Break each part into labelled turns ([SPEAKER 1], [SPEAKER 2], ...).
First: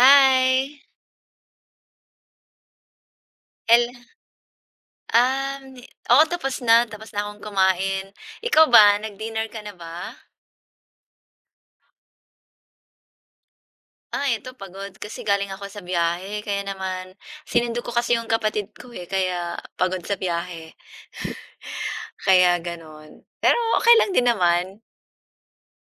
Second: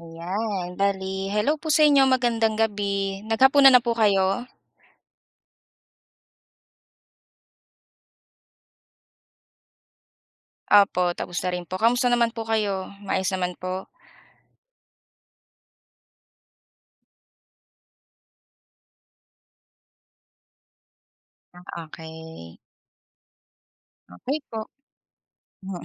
[SPEAKER 1] Ayan, bali. Hello po sa inyo, magandang gabi. Naghapunan na po
[SPEAKER 2] el,
[SPEAKER 1] kayo?
[SPEAKER 2] um, Oo tapos na akong kumain. Ikaw ba, nag-dinner ka na ba?
[SPEAKER 1] Opo, tapos na rin po. Kamusta naman po kayo? Maayos naman po?
[SPEAKER 2] Ah, eto pagod kasi galing ako sa biyahe kaya naman sinundo ko kasi yung kapatid ko, eh, kaya pagod sa biyahe.
[SPEAKER 1] Ah,
[SPEAKER 2] Kaya
[SPEAKER 1] okay.
[SPEAKER 2] gano'n. Pero okey lang din
[SPEAKER 1] Okey po.
[SPEAKER 2] naman.
[SPEAKER 1] Mm.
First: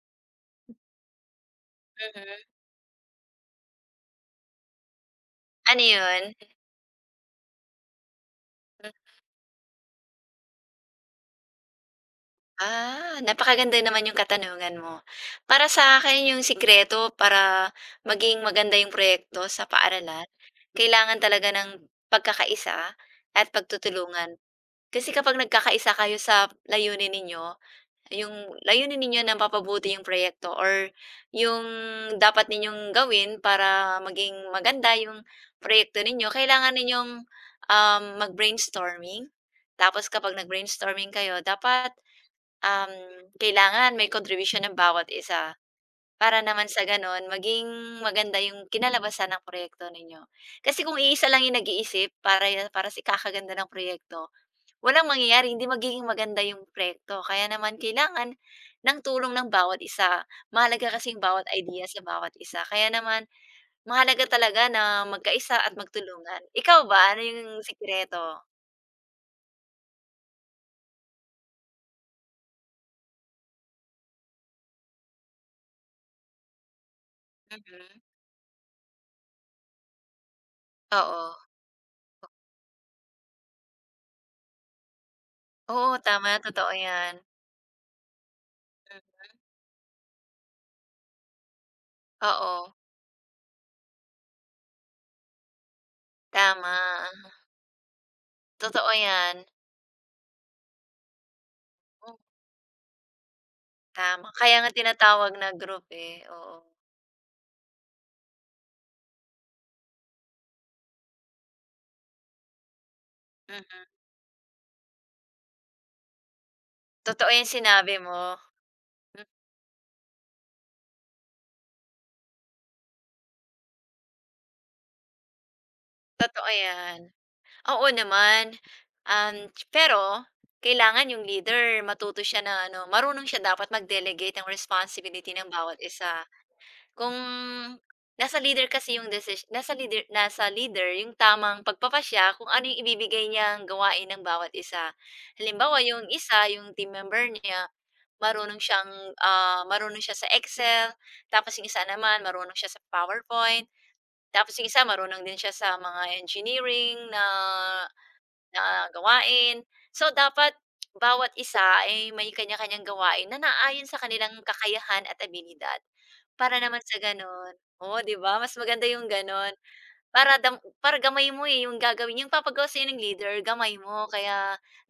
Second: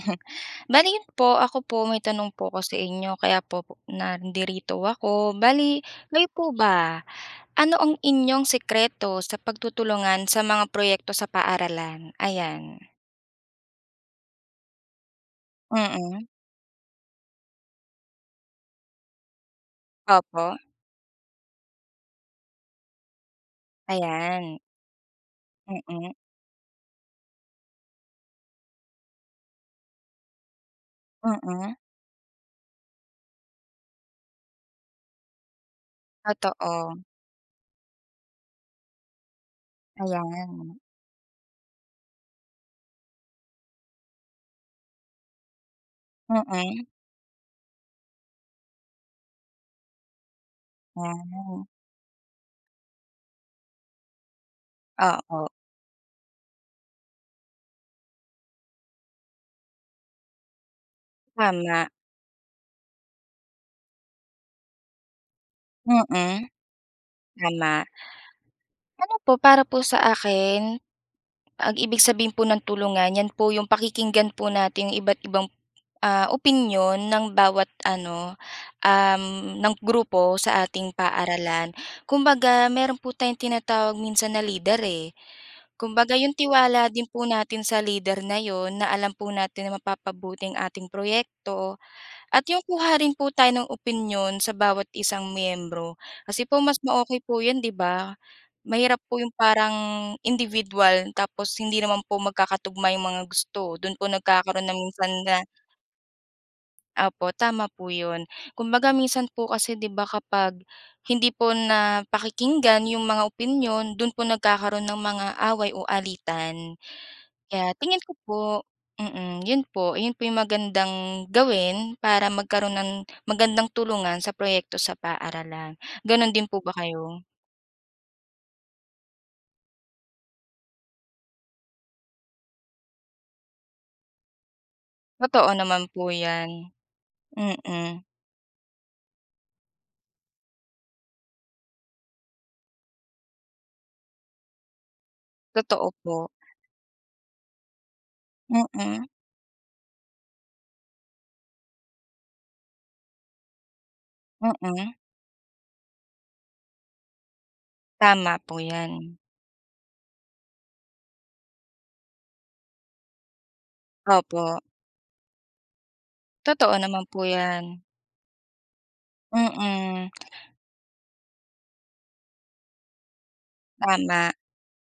[SPEAKER 1] Bale yun po, ako po may tanong
[SPEAKER 2] Mhm.
[SPEAKER 1] po ako sa inyo kaya nandirito ako. Bale,
[SPEAKER 2] Ano
[SPEAKER 1] kayo
[SPEAKER 2] 'yun?
[SPEAKER 1] po ba, ano ang inyong sekreto sa pagtutulungan sa mga proyekto sa paaralan? Ayan.
[SPEAKER 2] Ah, napakaganda naman yung katanungan mo. Para sa
[SPEAKER 1] Mm.
[SPEAKER 2] akin yung sikreto para maging maganda yung proyekto sa paaralan,
[SPEAKER 1] Opo,
[SPEAKER 2] kailangan talaga ng pagkakaisa at pagtutulungan.
[SPEAKER 1] ayan.
[SPEAKER 2] Kasi kapag nagkakaisa
[SPEAKER 1] Mm,
[SPEAKER 2] kayo sa layunin ninyo, yung layunin ninyo na mapapabuti yung proyekto or yung
[SPEAKER 1] mm.
[SPEAKER 2] dapat ninyong gawin para maging maganda yung proyekto ninyo, kailangan
[SPEAKER 1] Totoo,
[SPEAKER 2] ninyong mag-brainstorming. Tapos kapag
[SPEAKER 1] ayan.
[SPEAKER 2] nag-brainstorming kayo, dapat Um, kailangan may contribution ng bawat isa, para naman sa
[SPEAKER 1] Mm.
[SPEAKER 2] gano'n maging maganda yung kinalabasan ng proyekto ninyo. Kasi kung iisa lang yung
[SPEAKER 1] Ah,
[SPEAKER 2] nag-iisip para ya para sa ikakaganda ng proyekto, walang
[SPEAKER 1] oo,
[SPEAKER 2] mangyayari, hindi magiging maganda yung proyekto. Kaya naman kailangan ng tulong ng bawat isa. Mahalaga kasi yung bawat idea
[SPEAKER 1] tama.
[SPEAKER 2] sa bawat isa. Kaya naman mahalaga talaga na magkaisa at magtulungan.
[SPEAKER 1] Mm,
[SPEAKER 2] Ikaw ba, ano yung
[SPEAKER 1] tama.
[SPEAKER 2] sikreto?
[SPEAKER 1] Ano po, para po sa akin, ang ibig sabihin po ng tulungan, 'yan po yung pakikinggan po natin yung iba't ibang, ah, opinyon ng bawat
[SPEAKER 2] Mhm.
[SPEAKER 1] ano, um, ng grupo sa ating
[SPEAKER 2] Oo.
[SPEAKER 1] paaralan. Kumbaga meron po tayong tinatawag minsan na leader, eh.
[SPEAKER 2] Oo,
[SPEAKER 1] Kumbaga
[SPEAKER 2] tama,
[SPEAKER 1] yung
[SPEAKER 2] totoo
[SPEAKER 1] tiwala din
[SPEAKER 2] 'yan.
[SPEAKER 1] po natin sa leader na yon na alam
[SPEAKER 2] Hmm,
[SPEAKER 1] po natin na mapapabuti ating proyekto. At
[SPEAKER 2] oo.
[SPEAKER 1] yung kuha rin po tayo ng opinyon sa bawat isang miyembro, kasi po
[SPEAKER 2] Tama,
[SPEAKER 1] mas ma-okey po yun, 'di ba?
[SPEAKER 2] totoo
[SPEAKER 1] Mahirap po yung
[SPEAKER 2] yan.
[SPEAKER 1] parang individual tapos hindi naman
[SPEAKER 2] Hmm,
[SPEAKER 1] po magkakatugma yung mga gusto, dun po
[SPEAKER 2] tama kaya
[SPEAKER 1] nagkakaroon na
[SPEAKER 2] nga
[SPEAKER 1] minsan
[SPEAKER 2] tinatawag
[SPEAKER 1] na
[SPEAKER 2] na group, eh, oo.
[SPEAKER 1] opo, tama po yun. Kumbaga minsan po kasi 'di ba kapag hindi po napakikinggan yung mga
[SPEAKER 2] Mm,
[SPEAKER 1] opinyon, dun po nagkakaroon ng mga away o alitan.
[SPEAKER 2] totoo yung
[SPEAKER 1] Kaya
[SPEAKER 2] sinabi
[SPEAKER 1] tingin ko
[SPEAKER 2] mo,
[SPEAKER 1] po
[SPEAKER 2] hmm,
[SPEAKER 1] mm, yun po yung magandang gawin para magkaroon ng magandang tulungan sa proyekto sa paaralan. Gano'n din
[SPEAKER 2] totoo
[SPEAKER 1] po ba
[SPEAKER 2] yan.
[SPEAKER 1] kayo?
[SPEAKER 2] Oo naman, pero kailangan yung leader matuto siya na ano, marunong siya dapat mag-delegate ng responsibility
[SPEAKER 1] Totoo
[SPEAKER 2] ng bawat
[SPEAKER 1] naman po
[SPEAKER 2] isa.
[SPEAKER 1] 'yan.
[SPEAKER 2] Kung
[SPEAKER 1] Mm,
[SPEAKER 2] nasa leader kasi yung desis nasa leader yung tamang pagpapasya kung ano yung ibibigay niyang gawain ng bawat isa. Halimbawa,
[SPEAKER 1] totoo
[SPEAKER 2] yung
[SPEAKER 1] po.
[SPEAKER 2] isa, yung team member niya, marunong
[SPEAKER 1] Mm,
[SPEAKER 2] siyang, marunong siya sa Excel, tapos yung isa naman marunong siya sa PowerPoint, tapos yung isa
[SPEAKER 1] mm,
[SPEAKER 2] marunong din siya sa mga engineering na
[SPEAKER 1] tama po
[SPEAKER 2] na
[SPEAKER 1] 'yan.
[SPEAKER 2] gawain. So, dapat bawat isa ay may kanya-kanyang gawain na naayon sa kanilang
[SPEAKER 1] Opo,
[SPEAKER 2] kakayahan at abilidad. Para
[SPEAKER 1] totoo
[SPEAKER 2] naman sa
[SPEAKER 1] naman po
[SPEAKER 2] gano'n
[SPEAKER 1] 'yan.
[SPEAKER 2] oo, 'di ba, mas maganda yung gano'n.
[SPEAKER 1] Mm,
[SPEAKER 2] Para dam para gamay mo, eh, yung gagawin yung papagawa sa'yo ng leader gamay mo
[SPEAKER 1] tama,
[SPEAKER 2] kaya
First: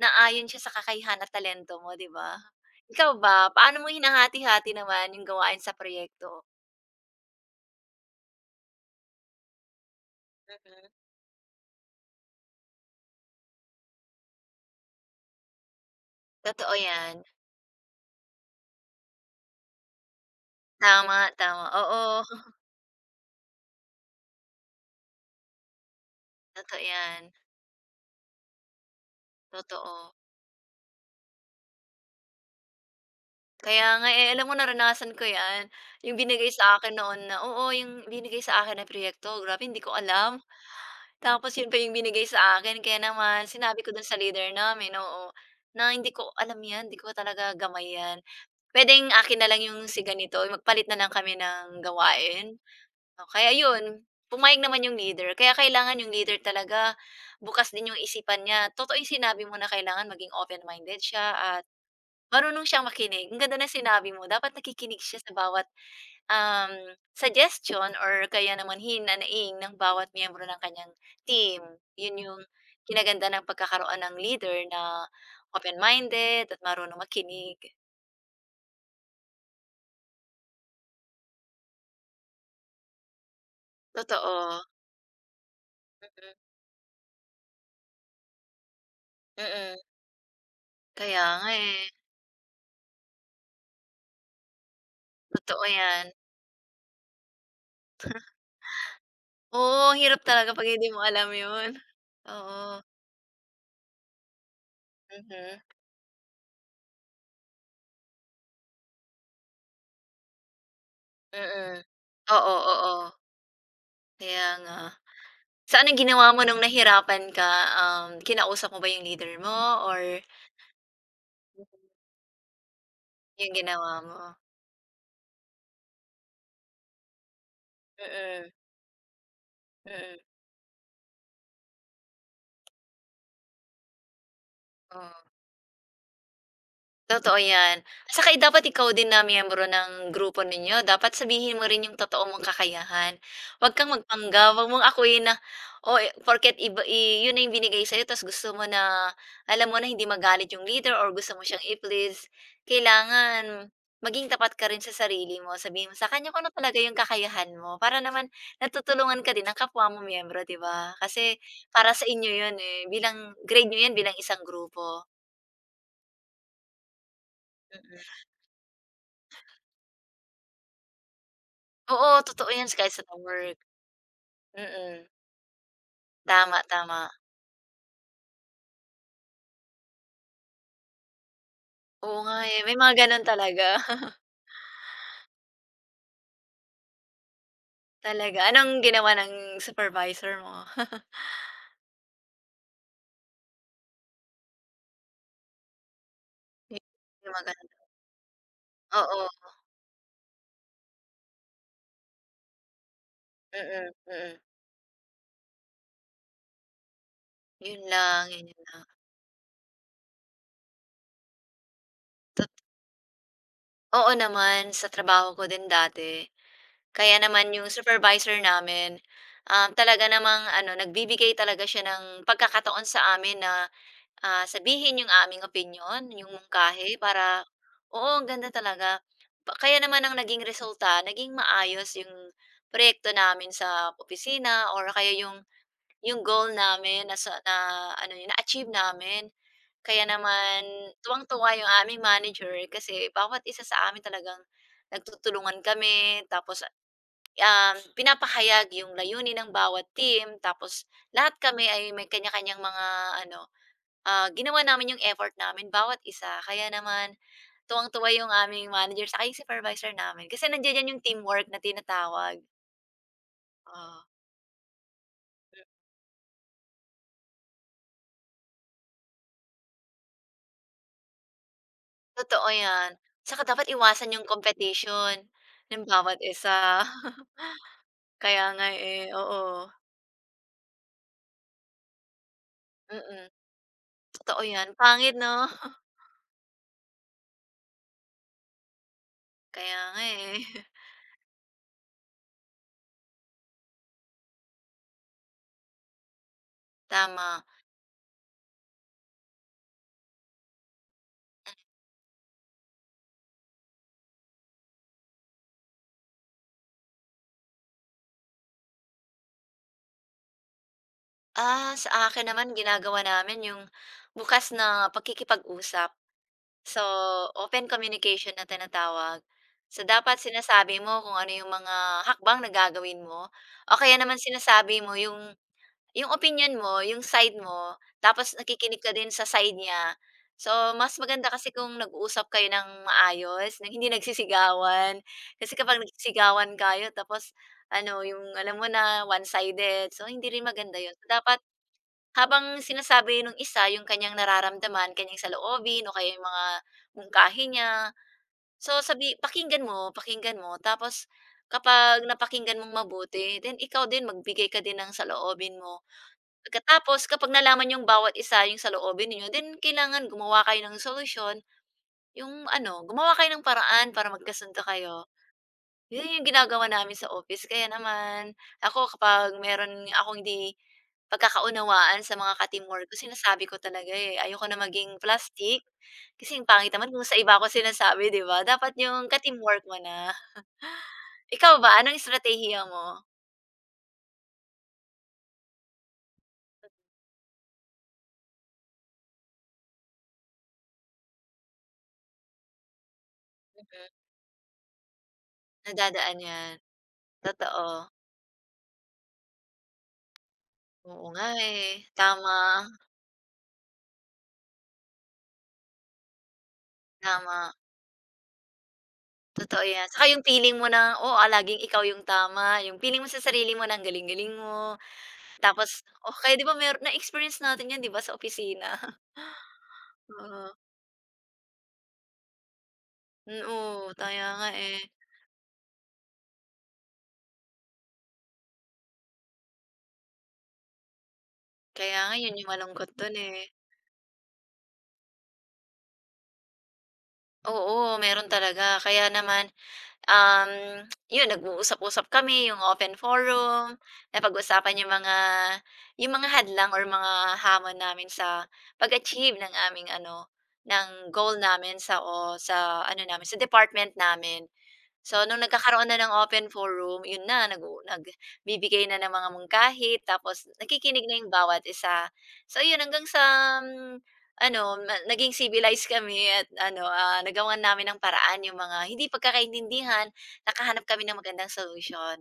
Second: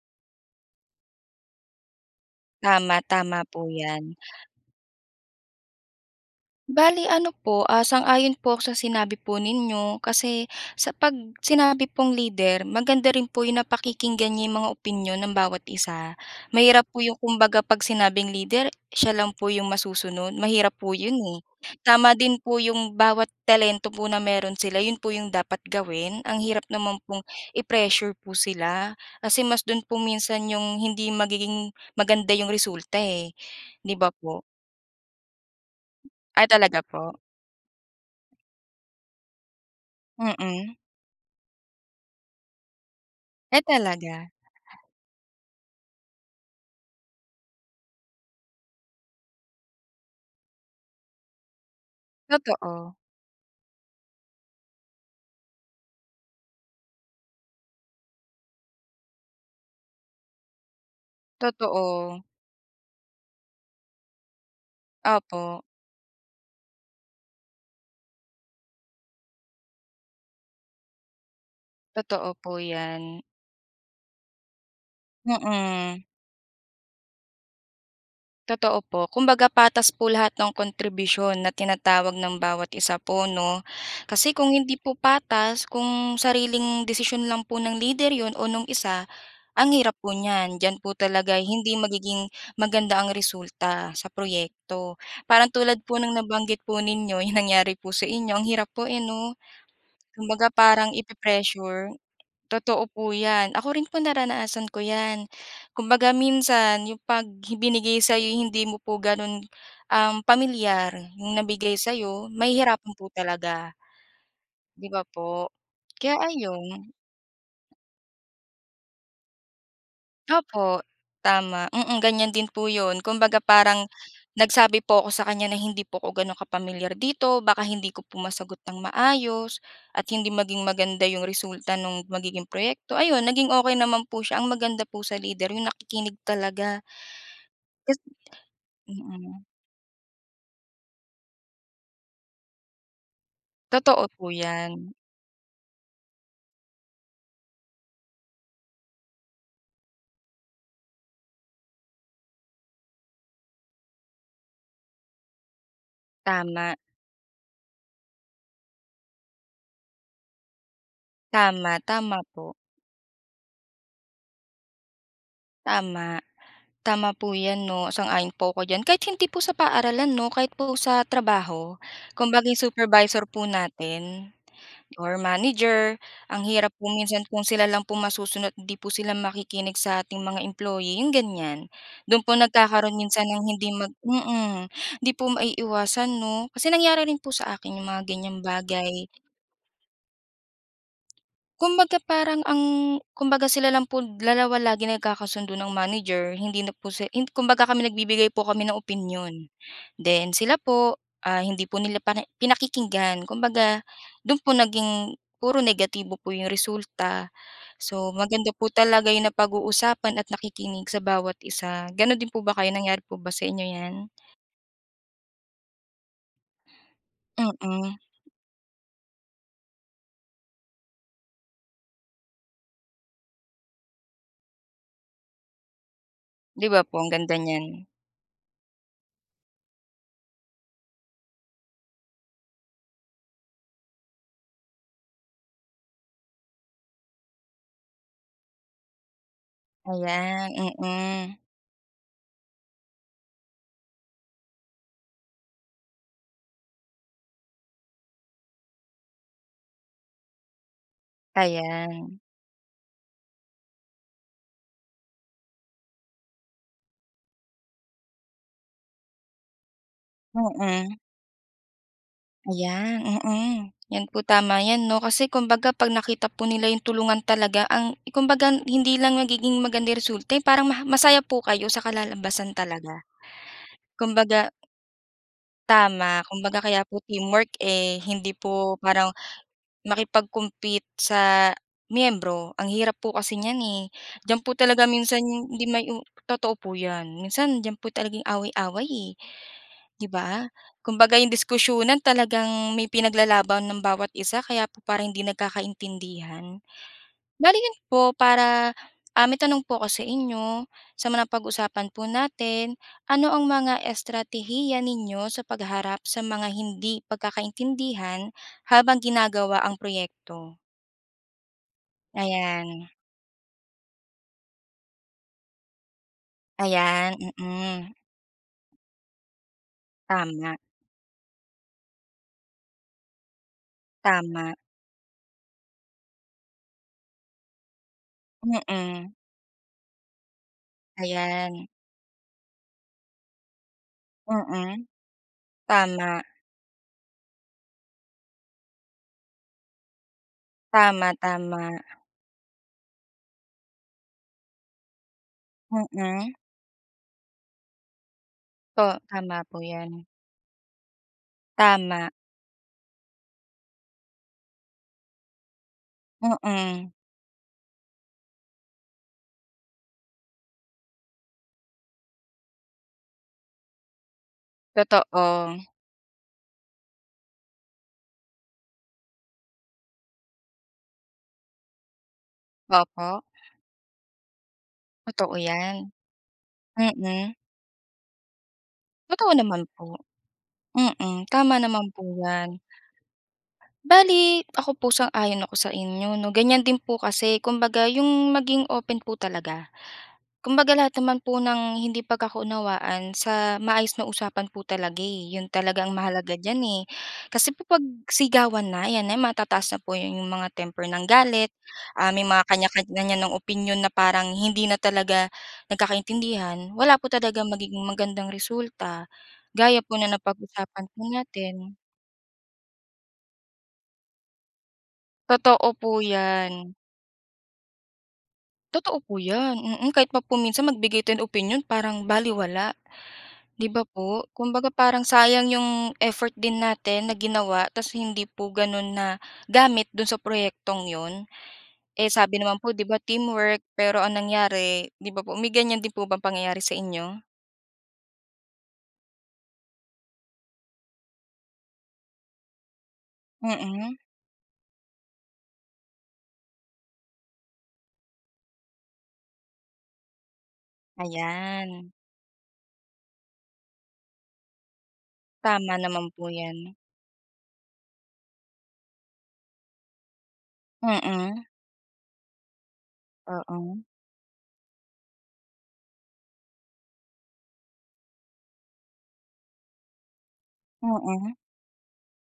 [SPEAKER 2] naayon siya sa kakayahan at talento mo, 'di ba?
[SPEAKER 1] tama,
[SPEAKER 2] Ikaw
[SPEAKER 1] tama
[SPEAKER 2] ba,
[SPEAKER 1] po
[SPEAKER 2] paano mo
[SPEAKER 1] 'yan.
[SPEAKER 2] hinahati-hati naman yung gawain sa proyekto?
[SPEAKER 1] Bali ano po, ah, sang-ayon po ako sa sinabi po ninyo kasi
[SPEAKER 2] Mm,
[SPEAKER 1] sa 'pag sinabi pong leader, maganda rin po yung napakikinggan niya yung mga opinyon ng bawat isa.
[SPEAKER 2] totoo
[SPEAKER 1] Mahirap po yung
[SPEAKER 2] 'yan.
[SPEAKER 1] kumbaga 'pag sinabing leader, siya lang po yung masusunod, mahirap po yun,
[SPEAKER 2] Tama,
[SPEAKER 1] eh.
[SPEAKER 2] tama. Oo,
[SPEAKER 1] Tama din po yung bawat talento po na meron sila, yun po yung dapat gawin. Ang hirap
[SPEAKER 2] totoo
[SPEAKER 1] naman pong
[SPEAKER 2] 'yan,
[SPEAKER 1] i-pressure po sila kasi mas dun po
[SPEAKER 2] totoo.
[SPEAKER 1] minsan yung hindi magiging maganda yung resulta, eh,
[SPEAKER 2] Kaya
[SPEAKER 1] 'di
[SPEAKER 2] nga,
[SPEAKER 1] ba
[SPEAKER 2] eh,
[SPEAKER 1] po?
[SPEAKER 2] alam mo naranasan ko 'yan, yung
[SPEAKER 1] Ay
[SPEAKER 2] binigay sa
[SPEAKER 1] talaga
[SPEAKER 2] akin
[SPEAKER 1] po?
[SPEAKER 2] noon na oo, yung binigay sa akin na proyekto, grabe hindi ko alam.
[SPEAKER 1] Mm.
[SPEAKER 2] Tapos yun pa yung binigay sa akin kaya naman
[SPEAKER 1] Ay
[SPEAKER 2] sinabi ko dun
[SPEAKER 1] talaga?
[SPEAKER 2] sa leader namin, oo, na hindi ko alam 'yan, hindi ko talaga gamay 'yan. Puwedeng akin na lang yung si ganito, magpalit na lang kami ng gawain.
[SPEAKER 1] Totoo,
[SPEAKER 2] Oh, kaya yun, pumayag naman yung leader. Kaya kailangan yung leader talaga bukas din yung isipan niya. Totoo yung sinabi mo na kailangan maging open-minded siya at
[SPEAKER 1] totoo.
[SPEAKER 2] marunong siyang makinig. Ang ganda ng sinabi mo, dapat nakikinig siya sa
[SPEAKER 1] Opo,
[SPEAKER 2] bawat um, suggestion or kaya naman hinanaing ng bawat miyembro ng kanyang team. Yun
[SPEAKER 1] totoo
[SPEAKER 2] yung
[SPEAKER 1] po 'yan.
[SPEAKER 2] kinaganda ng pagkakaroon ng leader na
[SPEAKER 1] Mm,
[SPEAKER 2] open-minded at marunong makinig.
[SPEAKER 1] totoo po. Kumbaga patas po lahat ng kontribusyon na tinatawag ng bawat isa po 'no. Kasi kung
[SPEAKER 2] Totoo.
[SPEAKER 1] hindi po patas, kung
[SPEAKER 2] Mm-mm.
[SPEAKER 1] sariling desisyon lang po ng lider 'yun o nung isa, ang
[SPEAKER 2] Mm-mm.
[SPEAKER 1] hirap po niyan. Diyan po
[SPEAKER 2] Kaya
[SPEAKER 1] talaga
[SPEAKER 2] nga
[SPEAKER 1] hindi
[SPEAKER 2] eh.
[SPEAKER 1] magiging maganda ang resulta sa proyekto. Parang
[SPEAKER 2] Totoo
[SPEAKER 1] tulad po
[SPEAKER 2] yan.
[SPEAKER 1] ng nabanggit po ninyo, yung nangyari po sa inyo, ang hirap po, eh, 'no?
[SPEAKER 2] Oo, ang hirap
[SPEAKER 1] Kumbaga
[SPEAKER 2] talaga 'pag hindi
[SPEAKER 1] parang
[SPEAKER 2] mo alam yun.
[SPEAKER 1] ipe-pressure.
[SPEAKER 2] Oo,
[SPEAKER 1] Totoo po 'yan. Ako rin po naranasan ko 'yan.
[SPEAKER 2] mhm,
[SPEAKER 1] Kumbaga minsan yung 'pag binigay sa'yo yung hindi mo po gano'n, pamilyar yung nabigay
[SPEAKER 2] mm.
[SPEAKER 1] sa'yo,
[SPEAKER 2] Oo,
[SPEAKER 1] mahihirapan po
[SPEAKER 2] oo,
[SPEAKER 1] talaga,
[SPEAKER 2] kaya nga.
[SPEAKER 1] 'di ba po?
[SPEAKER 2] So, anong
[SPEAKER 1] Kaya
[SPEAKER 2] ginawa mo nung
[SPEAKER 1] ayun.
[SPEAKER 2] nahirapan ka, kinausap mo ba yung leader mo or
[SPEAKER 1] Opo, tama. Mm, ganyan din po 'yun. Kumbaga
[SPEAKER 2] yung
[SPEAKER 1] parang
[SPEAKER 2] ginawa mo?
[SPEAKER 1] nagsabi po ako sa kanya na hindi po ako gano'n kapamilyar dito, baka hindi ko po
[SPEAKER 2] Mm,
[SPEAKER 1] masagot ng maayos at
[SPEAKER 2] mm,
[SPEAKER 1] hindi maging maganda 'yung resulta ng magiging proyekto. Ayun, naging okay naman po siya. Ang maganda po sa
[SPEAKER 2] oh.
[SPEAKER 1] leader 'yung nakikinig talaga.
[SPEAKER 2] Totoo 'yan.
[SPEAKER 1] Kas
[SPEAKER 2] At saka, eh, dapat ikaw din na
[SPEAKER 1] mm,
[SPEAKER 2] miyembro ng grupo ninyo, dapat sabihin mo rin yung totoo mong kakayahan. Huwag kang
[SPEAKER 1] totoo po
[SPEAKER 2] magpanggap, huwag
[SPEAKER 1] 'yan.
[SPEAKER 2] mong akuin na, oh, eh, porket iba i yun na yung binigay sa'yo ta's gusto mo na alam mo na hindi magalit yung leader or gusto mo siyang i-please. Kailangan maging tapat ka rin sa sarili mo. Sabihin mo sa kanya kung ano
[SPEAKER 1] Tama,
[SPEAKER 2] talaga yung kakayahan mo para naman natutulungan ka din ng kapwa mo miyembro, 'di ba? Kasi
[SPEAKER 1] tama,
[SPEAKER 2] para sa
[SPEAKER 1] tama
[SPEAKER 2] inyo
[SPEAKER 1] po,
[SPEAKER 2] yun, eh, bilang grade nyo 'yan bilang isang grupo.
[SPEAKER 1] tama. Tama po 'yan 'no,
[SPEAKER 2] Mm.
[SPEAKER 1] sang-ayon po ako diyan. Kahit hindi po sa paaralan 'no, kahit po sa trabaho.
[SPEAKER 2] Oo,
[SPEAKER 1] Kumbaga
[SPEAKER 2] totoo
[SPEAKER 1] yung
[SPEAKER 2] 'yan kahit sa
[SPEAKER 1] supervisor po
[SPEAKER 2] work,
[SPEAKER 1] natin
[SPEAKER 2] mm.
[SPEAKER 1] or manager, ang
[SPEAKER 2] Tama,
[SPEAKER 1] hirap po
[SPEAKER 2] tama.
[SPEAKER 1] minsan kung sila lang po masusunod, hindi po sila makikinig sa ating mga employee, yung ganyan.
[SPEAKER 2] Oo
[SPEAKER 1] Do'n po
[SPEAKER 2] nga, eh, may mga
[SPEAKER 1] nagkakaroon minsan
[SPEAKER 2] gano'n
[SPEAKER 1] ng
[SPEAKER 2] talaga,
[SPEAKER 1] hindi hindi po maiiwasan 'no. Kasi nangyari rin po sa akin yung mga ganyang
[SPEAKER 2] talaga. Anong
[SPEAKER 1] bagay.
[SPEAKER 2] ginawa ng supervisor mo?
[SPEAKER 1] Kumbaga parang ang kumbaga sila lang po dalawa lagi nagkakasundo ng manager, hindi na
[SPEAKER 2] Yun,
[SPEAKER 1] po si hin
[SPEAKER 2] yung mga
[SPEAKER 1] kumbaga kami
[SPEAKER 2] gano'n,
[SPEAKER 1] nagbibigay po kami ng opinyon.
[SPEAKER 2] oo,
[SPEAKER 1] Then sila po, ah, hindi po nila pinakikinggan kumbaga
[SPEAKER 2] mm,
[SPEAKER 1] dun
[SPEAKER 2] mm.
[SPEAKER 1] po naging puro negatibo po yung resulta.
[SPEAKER 2] 'Yun
[SPEAKER 1] So,
[SPEAKER 2] lang,
[SPEAKER 1] maganda
[SPEAKER 2] 'yun
[SPEAKER 1] po
[SPEAKER 2] lang.
[SPEAKER 1] talaga yung napag-uusapan at nakikinig sa bawat isa. Gano'n din po
[SPEAKER 2] Tot
[SPEAKER 1] ba kayo, nangyari po ba sa inyo 'yan?
[SPEAKER 2] oo naman, sa trabaho ko din dati, kaya naman yung
[SPEAKER 1] Mm,
[SPEAKER 2] supervisor namin, talaga namang ano, nagbibigay talaga siya ng pagkakataon sa amin na sabihin yung aming opinyon, yung
[SPEAKER 1] 'di ba po
[SPEAKER 2] mungkahi
[SPEAKER 1] ang ganda
[SPEAKER 2] para
[SPEAKER 1] niyan?
[SPEAKER 2] oo, ang ganda talaga. Pa kaya naman ang naging resulta, naging maayos yung proyekto namin sa opisina or kaya yung goal namin na sa na ano yun, na-achieve namin. Kaya
[SPEAKER 1] Ayan,
[SPEAKER 2] naman
[SPEAKER 1] mm.
[SPEAKER 2] tuwang-tuwa yung aming manager kasi bawat isa sa amin talagang nagtutulungan kami tapos, pinapahayag yung layunin ng bawat team tapos lahat kami ay may
[SPEAKER 1] Ayan,
[SPEAKER 2] kanya-kanyang mga ano ginawa namin yung effort namin bawat isa kaya naman tuwang-tuwa yung aming manager saka yung supervisor namin kasi nandiyan 'yan
[SPEAKER 1] mm.
[SPEAKER 2] yung teamwork na tinatawag,
[SPEAKER 1] Ayan, mm.
[SPEAKER 2] oo.
[SPEAKER 1] 'Yan po, tama 'yan 'no, kasi kumbaga 'pag nakita po nila yung tulungan talaga ang kumbaga hindi lang magiging maganda yung resulta, eh, parang masaya po kayo sa
[SPEAKER 2] Totoo
[SPEAKER 1] kalalabasan
[SPEAKER 2] 'yan,
[SPEAKER 1] talaga.
[SPEAKER 2] saka dapat iwasan yung
[SPEAKER 1] Kumbaga
[SPEAKER 2] competition ng bawat
[SPEAKER 1] tama, kumbaga kaya
[SPEAKER 2] isa.
[SPEAKER 1] po teamwork, eh, hindi
[SPEAKER 2] Kaya nga,
[SPEAKER 1] po
[SPEAKER 2] eh,
[SPEAKER 1] parang
[SPEAKER 2] oo,
[SPEAKER 1] makipag-compete sa miyembro, ang hirap po
[SPEAKER 2] mm,
[SPEAKER 1] kasi niyan, eh.
[SPEAKER 2] totoo
[SPEAKER 1] Diyan po
[SPEAKER 2] 'yan.
[SPEAKER 1] talaga
[SPEAKER 2] Pangit
[SPEAKER 1] minsan
[SPEAKER 2] 'no?
[SPEAKER 1] yung hindi may u totoo po 'yan. Minsan diyan po talaga yung away-away, eh,
[SPEAKER 2] Kaya nga,
[SPEAKER 1] 'di
[SPEAKER 2] eh,
[SPEAKER 1] ba? Kumbaga yung diskusyunan talagang may pinaglalaban ng bawat isa kaya po parang hindi nagkakaintindihan.
[SPEAKER 2] tama.
[SPEAKER 1] Bale yun po para, ah, may tanong po ako sa inyo, sa mga napag-usapan po natin, ano ang mga estratehiya ninyo sa pagharap sa mga hindi pagkakaintindihan habang ginagawa ang proyekto?
[SPEAKER 2] Ah, sa akin naman
[SPEAKER 1] Ayan,
[SPEAKER 2] ginagawa namin yung bukas na pagkikipag usap So,
[SPEAKER 1] ayan,
[SPEAKER 2] open
[SPEAKER 1] mm.
[SPEAKER 2] communication na tinatawag. So, dapat
[SPEAKER 1] Tama,
[SPEAKER 2] sinasabi mo kung ano yung mga hakbang na gagawin mo o kaya naman
[SPEAKER 1] tama,
[SPEAKER 2] sinasabi mo yung opinion mo, yung side mo, tapos nakikinig ka din
[SPEAKER 1] mm.
[SPEAKER 2] sa side niya. So, mas maganda kasi
[SPEAKER 1] Ayan,
[SPEAKER 2] kung nag-uusap kayo ng maayos, ng hindi
[SPEAKER 1] mm.
[SPEAKER 2] nagsisigawan. Kasi kapag
[SPEAKER 1] Tama,
[SPEAKER 2] nagsisigawan kayo tapos ano, yung alam mo na one-sided, so hindi rin maganda yun. So,
[SPEAKER 1] tama,
[SPEAKER 2] dapat
[SPEAKER 1] tama,
[SPEAKER 2] habang sinasabi nung isa yung kanyang nararamdaman, kanyang saloobin o kaya yung
[SPEAKER 1] mm.
[SPEAKER 2] mga mungkahi niya. So,
[SPEAKER 1] Po
[SPEAKER 2] sabi
[SPEAKER 1] tama po yan,
[SPEAKER 2] pakinggan mo tapos kapag
[SPEAKER 1] tama,
[SPEAKER 2] napakinggan mong mabuti, then ikaw din magbigay ka din ng saloobin mo.
[SPEAKER 1] mm.
[SPEAKER 2] Pagkatapos kapag nalaman yung bawat isa yung saloobin ninyo, then kailangan gumawa kayo ng solusyon, yung ano, gumawa kayo ng paraan para magkasundo kayo.
[SPEAKER 1] Totoo,
[SPEAKER 2] Yun yung ginagawa namin sa office kaya naman ako kapag meron akong hindi pagkakaunawaan sa mga ka-teamwork ko
[SPEAKER 1] opo,
[SPEAKER 2] sinasabi ko talaga, eh. Ayoko na maging
[SPEAKER 1] totoo
[SPEAKER 2] plastic
[SPEAKER 1] yan,
[SPEAKER 2] kasi ang pangit naman kung sa
[SPEAKER 1] mm.
[SPEAKER 2] iba ko sinasabi, 'di ba? Dapat yung
[SPEAKER 1] Totoo naman
[SPEAKER 2] ka-teamwork mo
[SPEAKER 1] po,
[SPEAKER 2] na.
[SPEAKER 1] mm, tama
[SPEAKER 2] Ikaw ba,
[SPEAKER 1] naman
[SPEAKER 2] anong
[SPEAKER 1] po 'yan.
[SPEAKER 2] estratehiya mo?
[SPEAKER 1] Bali, ako po sang-ayon ako sa inyo 'no, ganiyan din po kasi kumbaga yung maging open po talaga. Kumbaga lahat naman po ng hindi pagkakaunawaan sa
[SPEAKER 2] Mm,
[SPEAKER 1] maayos na usapan po talaga, eh, 'yun talaga ang
[SPEAKER 2] nadadaan
[SPEAKER 1] mahalaga
[SPEAKER 2] 'yan,
[SPEAKER 1] diyan, eh. Kasi po
[SPEAKER 2] totoo.
[SPEAKER 1] 'pag sigawan na, ayan na matataas na po 'yung mga temper ng
[SPEAKER 2] Oo nga,
[SPEAKER 1] galit,
[SPEAKER 2] eh,
[SPEAKER 1] ah, may
[SPEAKER 2] tama,
[SPEAKER 1] mga kanya-kanya ng opinyon na parang hindi na talaga nagkakaintindihan, wala po talagang
[SPEAKER 2] tama.
[SPEAKER 1] magiging magandang resulta.
[SPEAKER 2] Totoo
[SPEAKER 1] Gaya
[SPEAKER 2] 'yan.
[SPEAKER 1] po
[SPEAKER 2] Saka
[SPEAKER 1] na
[SPEAKER 2] yung feeling mo
[SPEAKER 1] napag-usapan
[SPEAKER 2] na,
[SPEAKER 1] po
[SPEAKER 2] oo, ah, laging
[SPEAKER 1] natin.
[SPEAKER 2] ikaw yung tama, yung feeling mo sa sarili mo na ang galing-galing mo.
[SPEAKER 1] Totoo
[SPEAKER 2] Tapos
[SPEAKER 1] po
[SPEAKER 2] o kaya 'di
[SPEAKER 1] 'yan.
[SPEAKER 2] ba mer na-experience natin 'yan 'di ba sa opisina?
[SPEAKER 1] Totoo po 'yan, mm. Mm, kahit pa po
[SPEAKER 2] Oo,
[SPEAKER 1] minsan magbigay tayo ng opinyon parang baliwala. 'Di ba
[SPEAKER 2] oo,
[SPEAKER 1] po?
[SPEAKER 2] kaya nga,
[SPEAKER 1] Kumbaga
[SPEAKER 2] eh.
[SPEAKER 1] parang sayang yung effort din natin na ginawa ta's hindi po gano'n na gamit do'n sa proyektong 'yun.
[SPEAKER 2] Kaya
[SPEAKER 1] Eh,
[SPEAKER 2] nga
[SPEAKER 1] sabi
[SPEAKER 2] 'yun yung
[SPEAKER 1] naman po 'di
[SPEAKER 2] malungkot
[SPEAKER 1] ba
[SPEAKER 2] do'n, eh.
[SPEAKER 1] teamwork, pero ang nangyari 'di ba po may ganyan din po bang pangyayari sa inyo?
[SPEAKER 2] Oo, meron talaga kaya naman, um, 'yun nag-uusap-usap kami, yung open forum,
[SPEAKER 1] Mm,
[SPEAKER 2] napag-usapan yung mga hadlang or mga hamon namin sa pag-achieve ng aming ano, ng goal
[SPEAKER 1] ayan.
[SPEAKER 2] namin sa o sa ano namin, sa department namin. So, nung
[SPEAKER 1] Tama
[SPEAKER 2] nagkakaroon na
[SPEAKER 1] naman
[SPEAKER 2] ng
[SPEAKER 1] po
[SPEAKER 2] open
[SPEAKER 1] 'yan.
[SPEAKER 2] forum, yun na, nagu nagbibigay na ng mga mungkahi, tapos nakikinig na yung
[SPEAKER 1] Mm,
[SPEAKER 2] bawat isa. So, yun hanggang sa,
[SPEAKER 1] oo.
[SPEAKER 2] hmm, ano, na naging civilized kami at ano, nagawan namin ng paraan yung mga hindi pagkakaintindihan, nakahanap kami ng
[SPEAKER 1] Mm.
[SPEAKER 2] magandang solution.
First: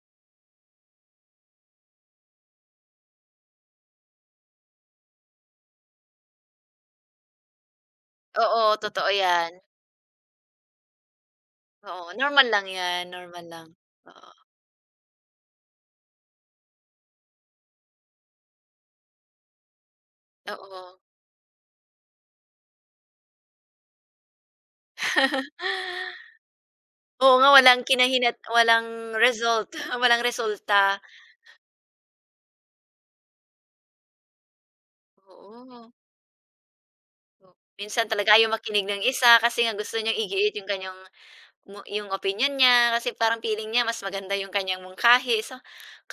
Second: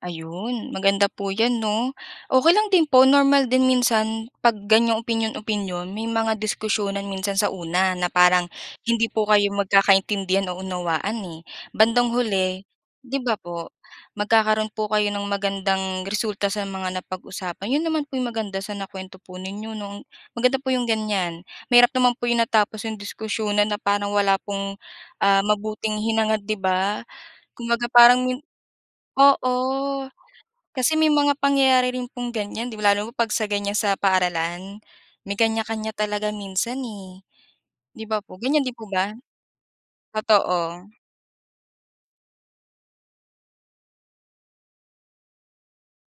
[SPEAKER 1] Ayun, maganda po 'yan 'no. Okay lang din po, normal din minsan 'pag ganyang opinyon-opinyon may mga diskusyonan minsan sa una na parang
[SPEAKER 2] Oo, totoo
[SPEAKER 1] hindi po kayo
[SPEAKER 2] yan.
[SPEAKER 1] magkakaintindihan o unawaan, eh.
[SPEAKER 2] Oo,
[SPEAKER 1] Bandang
[SPEAKER 2] normal
[SPEAKER 1] huli,
[SPEAKER 2] lang yan,
[SPEAKER 1] 'di ba
[SPEAKER 2] normal lang.
[SPEAKER 1] po,
[SPEAKER 2] Oo,
[SPEAKER 1] magkakaroon po kayo ng magandang resulta sa mga napag-usapan. 'Yun naman po yung maganda sa nakwento po ninyo 'no, maganda po yung
[SPEAKER 2] oo.
[SPEAKER 1] ganyan. Mahirap naman po yung natapos yung diskusyonan na parang wala pong, ah, mabuting hinangad, 'di ba?
[SPEAKER 2] Oo nga,
[SPEAKER 1] Kumbaga
[SPEAKER 2] walang
[SPEAKER 1] parang
[SPEAKER 2] kinahinat walang result,
[SPEAKER 1] oo.
[SPEAKER 2] walang
[SPEAKER 1] Kasi
[SPEAKER 2] resulta.
[SPEAKER 1] may mga pangyayari rin pong ganyan 'di ba, lalo pag sa ganyan sa paaralan, may kanya-kanya
[SPEAKER 2] Oo.
[SPEAKER 1] talaga minsan, eh,
[SPEAKER 2] Oh,
[SPEAKER 1] 'di
[SPEAKER 2] minsan
[SPEAKER 1] ba
[SPEAKER 2] talaga
[SPEAKER 1] po,
[SPEAKER 2] ayaw
[SPEAKER 1] ganyan din po
[SPEAKER 2] makinig ng
[SPEAKER 1] ba?
[SPEAKER 2] isa kasi nga gusto niyang igiit yung
[SPEAKER 1] Totoo,
[SPEAKER 2] kanyang mo yung opinion niya kasi parang feeling niya mas maganda yung kanyang mungkahi. So,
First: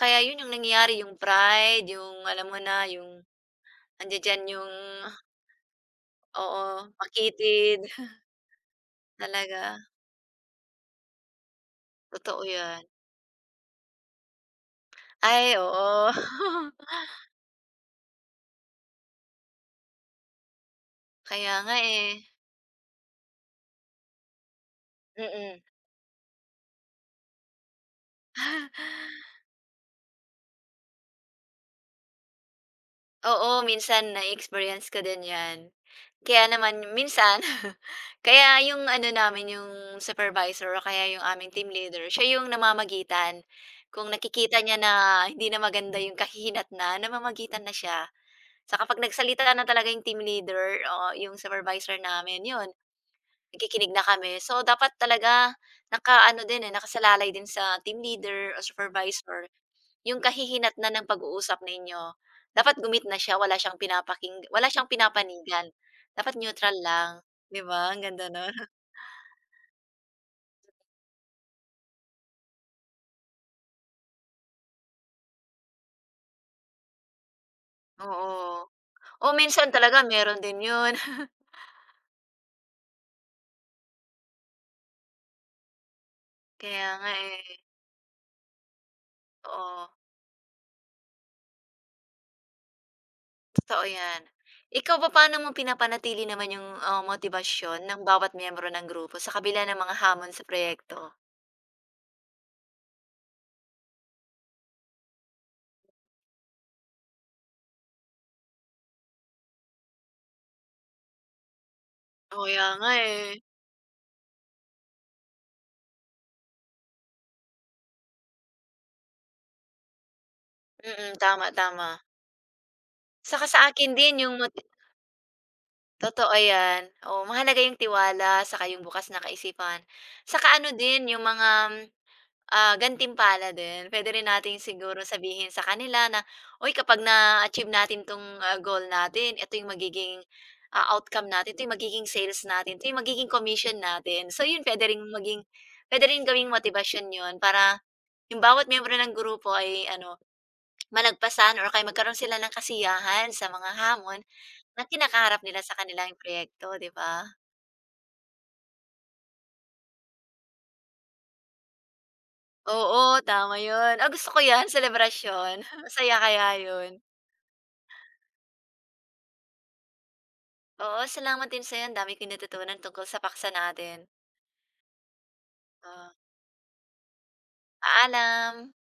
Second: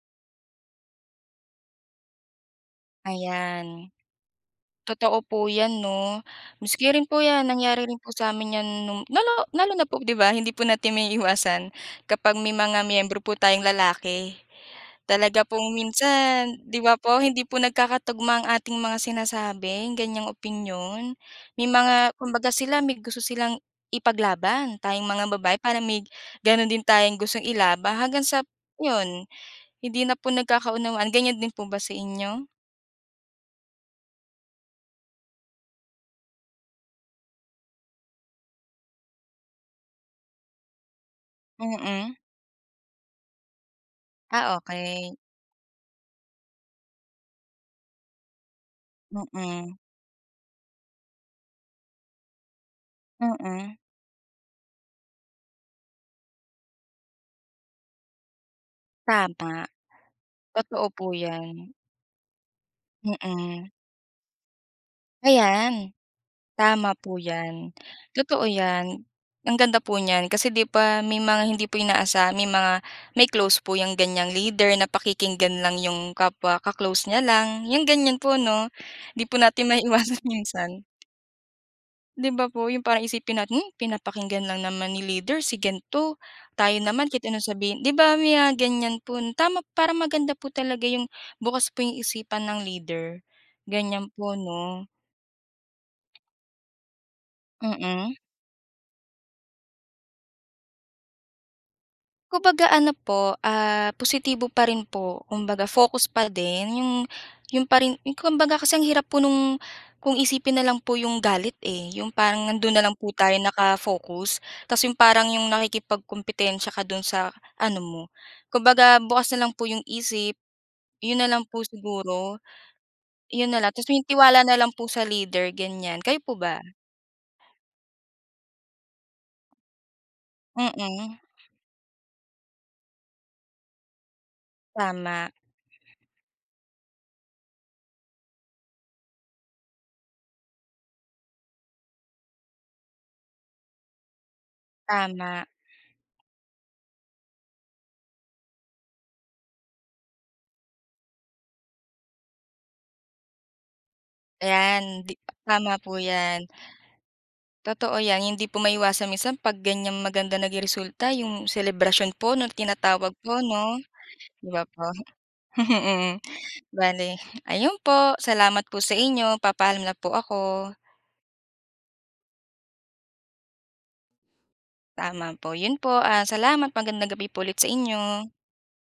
[SPEAKER 2] kaya yun yung nangyayari, yung pride, yung alam mo na, yung
[SPEAKER 1] ayan.
[SPEAKER 2] nandiya-diyan yung
[SPEAKER 1] Totoo po 'yan 'no.
[SPEAKER 2] oo,
[SPEAKER 1] Maski rin po 'yan
[SPEAKER 2] makitid
[SPEAKER 1] nangyari rin po sa'min 'yan nung lalo
[SPEAKER 2] talaga,
[SPEAKER 1] lalo na po 'di ba, hindi po natin may maiiwasan kapag
[SPEAKER 2] totoo
[SPEAKER 1] may
[SPEAKER 2] yan.
[SPEAKER 1] mga miyembro po tayong lalaki. Talaga
[SPEAKER 2] Ay,
[SPEAKER 1] pong
[SPEAKER 2] oo.
[SPEAKER 1] minsan 'di ba po, hindi po nagkakatugma ang ating mga sinasabi, ganiyang opinyon.
[SPEAKER 2] Kaya
[SPEAKER 1] May
[SPEAKER 2] nga, eh.
[SPEAKER 1] mga kumbaga sila may gusto silang ipaglaban, tayong mga babae
[SPEAKER 2] Mm.
[SPEAKER 1] para may gano'n din tayong gustong ilaba hanggang sa yun, hindi na po nagkakaunawaan. Ganiyan din po ba sa inyo?
[SPEAKER 2] Oo, minsan na-experience ko din 'yan. Kaya naman minsan kaya yung ano namin, yung supervisor o kaya yung aming team
[SPEAKER 1] Mm.
[SPEAKER 2] leader,
[SPEAKER 1] Mm,
[SPEAKER 2] siya yung namamagitan. Kung
[SPEAKER 1] ah,
[SPEAKER 2] nakikita niya na
[SPEAKER 1] okay.
[SPEAKER 2] hindi na maganda yung kahihinat na namamagitan na siya. Sa kapag nagsalita na
[SPEAKER 1] Mm,
[SPEAKER 2] talaga yung team leader o yung supervisor namin, yun,
[SPEAKER 1] mm.
[SPEAKER 2] nakikinig na kami. So dapat talaga naka ano din, eh, nakasalalay din sa team leader o supervisor
[SPEAKER 1] Tama,
[SPEAKER 2] yung
[SPEAKER 1] totoo
[SPEAKER 2] kahihinatnan
[SPEAKER 1] po
[SPEAKER 2] ng
[SPEAKER 1] 'yan,
[SPEAKER 2] pag-uusap ninyo, dapat gumit na siya wala
[SPEAKER 1] mm.
[SPEAKER 2] siyang pinapaking wala siyang pinapanigan,
[SPEAKER 1] Ayan,
[SPEAKER 2] dapat neutral
[SPEAKER 1] tama
[SPEAKER 2] lang,
[SPEAKER 1] po
[SPEAKER 2] 'di
[SPEAKER 1] 'yan,
[SPEAKER 2] ba? Ang ganda
[SPEAKER 1] totoo
[SPEAKER 2] nun.
[SPEAKER 1] 'yan. Ang ganda po niyan kasi 'di ba may mga hindi po inaasa may mga may close po yang ganiyang leader na pakikinggan lang yung kapwa ka-close niya lang, yung ganyan po
[SPEAKER 2] Oo.
[SPEAKER 1] 'no? 'Di
[SPEAKER 2] Oo,
[SPEAKER 1] po natin
[SPEAKER 2] minsan talaga
[SPEAKER 1] maiiwasan
[SPEAKER 2] meron din
[SPEAKER 1] minsan.
[SPEAKER 2] yun.
[SPEAKER 1] 'Di ba po, yung parang isipin natin, hmm, pinapakinggan lang naman ni leader si gan'to, tayo
[SPEAKER 2] Kaya
[SPEAKER 1] naman
[SPEAKER 2] nga,
[SPEAKER 1] kahit anong
[SPEAKER 2] eh.
[SPEAKER 1] sabihin 'di ba may mga ganyan po tama
[SPEAKER 2] Oo,
[SPEAKER 1] para maganda po talaga yung bukas po yung isipan ng leader,
[SPEAKER 2] totoo
[SPEAKER 1] ganyan
[SPEAKER 2] yan.
[SPEAKER 1] po 'no?
[SPEAKER 2] Ikaw ba, paano mo pinapanatili naman yung, motibasyon ng
[SPEAKER 1] Mm.
[SPEAKER 2] bawat miyembro ng grupo sa kabila ng mga hamon sa proyekto?
[SPEAKER 1] Kumbaga ano po, ah, positibo pa rin po. Kumbaga focus pa din yung pa rin yung kumbaga kasi ang hirap po nung kung isipin na lang po yung galit, eh, yung
[SPEAKER 2] Oo,
[SPEAKER 1] parang
[SPEAKER 2] kaya
[SPEAKER 1] nandun na
[SPEAKER 2] nga,
[SPEAKER 1] lang po tayo
[SPEAKER 2] eh.
[SPEAKER 1] naka-focus ta's yung parang yung nakikipagkumpitensya ka dun sa ano mo. Kumbaga bukas na lang po yung isip,
[SPEAKER 2] Mm,
[SPEAKER 1] yun na lang
[SPEAKER 2] tama,
[SPEAKER 1] po
[SPEAKER 2] tama.
[SPEAKER 1] siguro.
[SPEAKER 2] Saka
[SPEAKER 1] Yun na
[SPEAKER 2] sa
[SPEAKER 1] lang ta's
[SPEAKER 2] akin
[SPEAKER 1] yung
[SPEAKER 2] din yung
[SPEAKER 1] tiwala
[SPEAKER 2] mot
[SPEAKER 1] na lang po sa leader, ganyan. Kayo
[SPEAKER 2] Totoo
[SPEAKER 1] po ba?
[SPEAKER 2] yan, o Mahalaga yung tiwala saka yung bukas na kaisipan. Saka ano din
[SPEAKER 1] Mm,
[SPEAKER 2] yung mga, gantimpala din. Puwede rin natin siguro
[SPEAKER 1] tama,
[SPEAKER 2] sabihin sa kanila na, "Uy, kapag na-achieve natin 'tong, goal natin, ito yung magiging, outcome natin, ito yung magiging sales natin, ito yung magiging commission natin." So yun, puwede ring
[SPEAKER 1] tama.
[SPEAKER 2] maging puwede rin gawing motibasyon yun para yung bawat miyembro ng grupo ay ano, malagpasan or kaya magkaroon sila ng kasiyahan sa mga hamon
[SPEAKER 1] Yan,
[SPEAKER 2] na
[SPEAKER 1] di
[SPEAKER 2] kinakaharap nila
[SPEAKER 1] tama
[SPEAKER 2] sa
[SPEAKER 1] po
[SPEAKER 2] kanilang
[SPEAKER 1] yan.
[SPEAKER 2] proyekto, 'di ba?
[SPEAKER 1] Totoo yan, hindi po maiwasan minsan 'pag ganyang maganda naging resulta yung selebrasyon po na tinatawag
[SPEAKER 2] Oo,
[SPEAKER 1] po
[SPEAKER 2] tama
[SPEAKER 1] 'no,
[SPEAKER 2] 'yun. Ah, gusto ko
[SPEAKER 1] 'di ba
[SPEAKER 2] 'yan,
[SPEAKER 1] po?
[SPEAKER 2] selebrasyon. Masaya
[SPEAKER 1] Mm,
[SPEAKER 2] kaya 'yun.
[SPEAKER 1] bale ayun po, salamat po sa inyo, papaalam na po ako.
[SPEAKER 2] Oo, salamat din sa'yo, ang dami kong natutunan tungkol sa paksa natin.
[SPEAKER 1] Tama po, yun po,
[SPEAKER 2] Oo,
[SPEAKER 1] ah, salamat magandang gabi po ulit sa inyo.
[SPEAKER 2] paalam.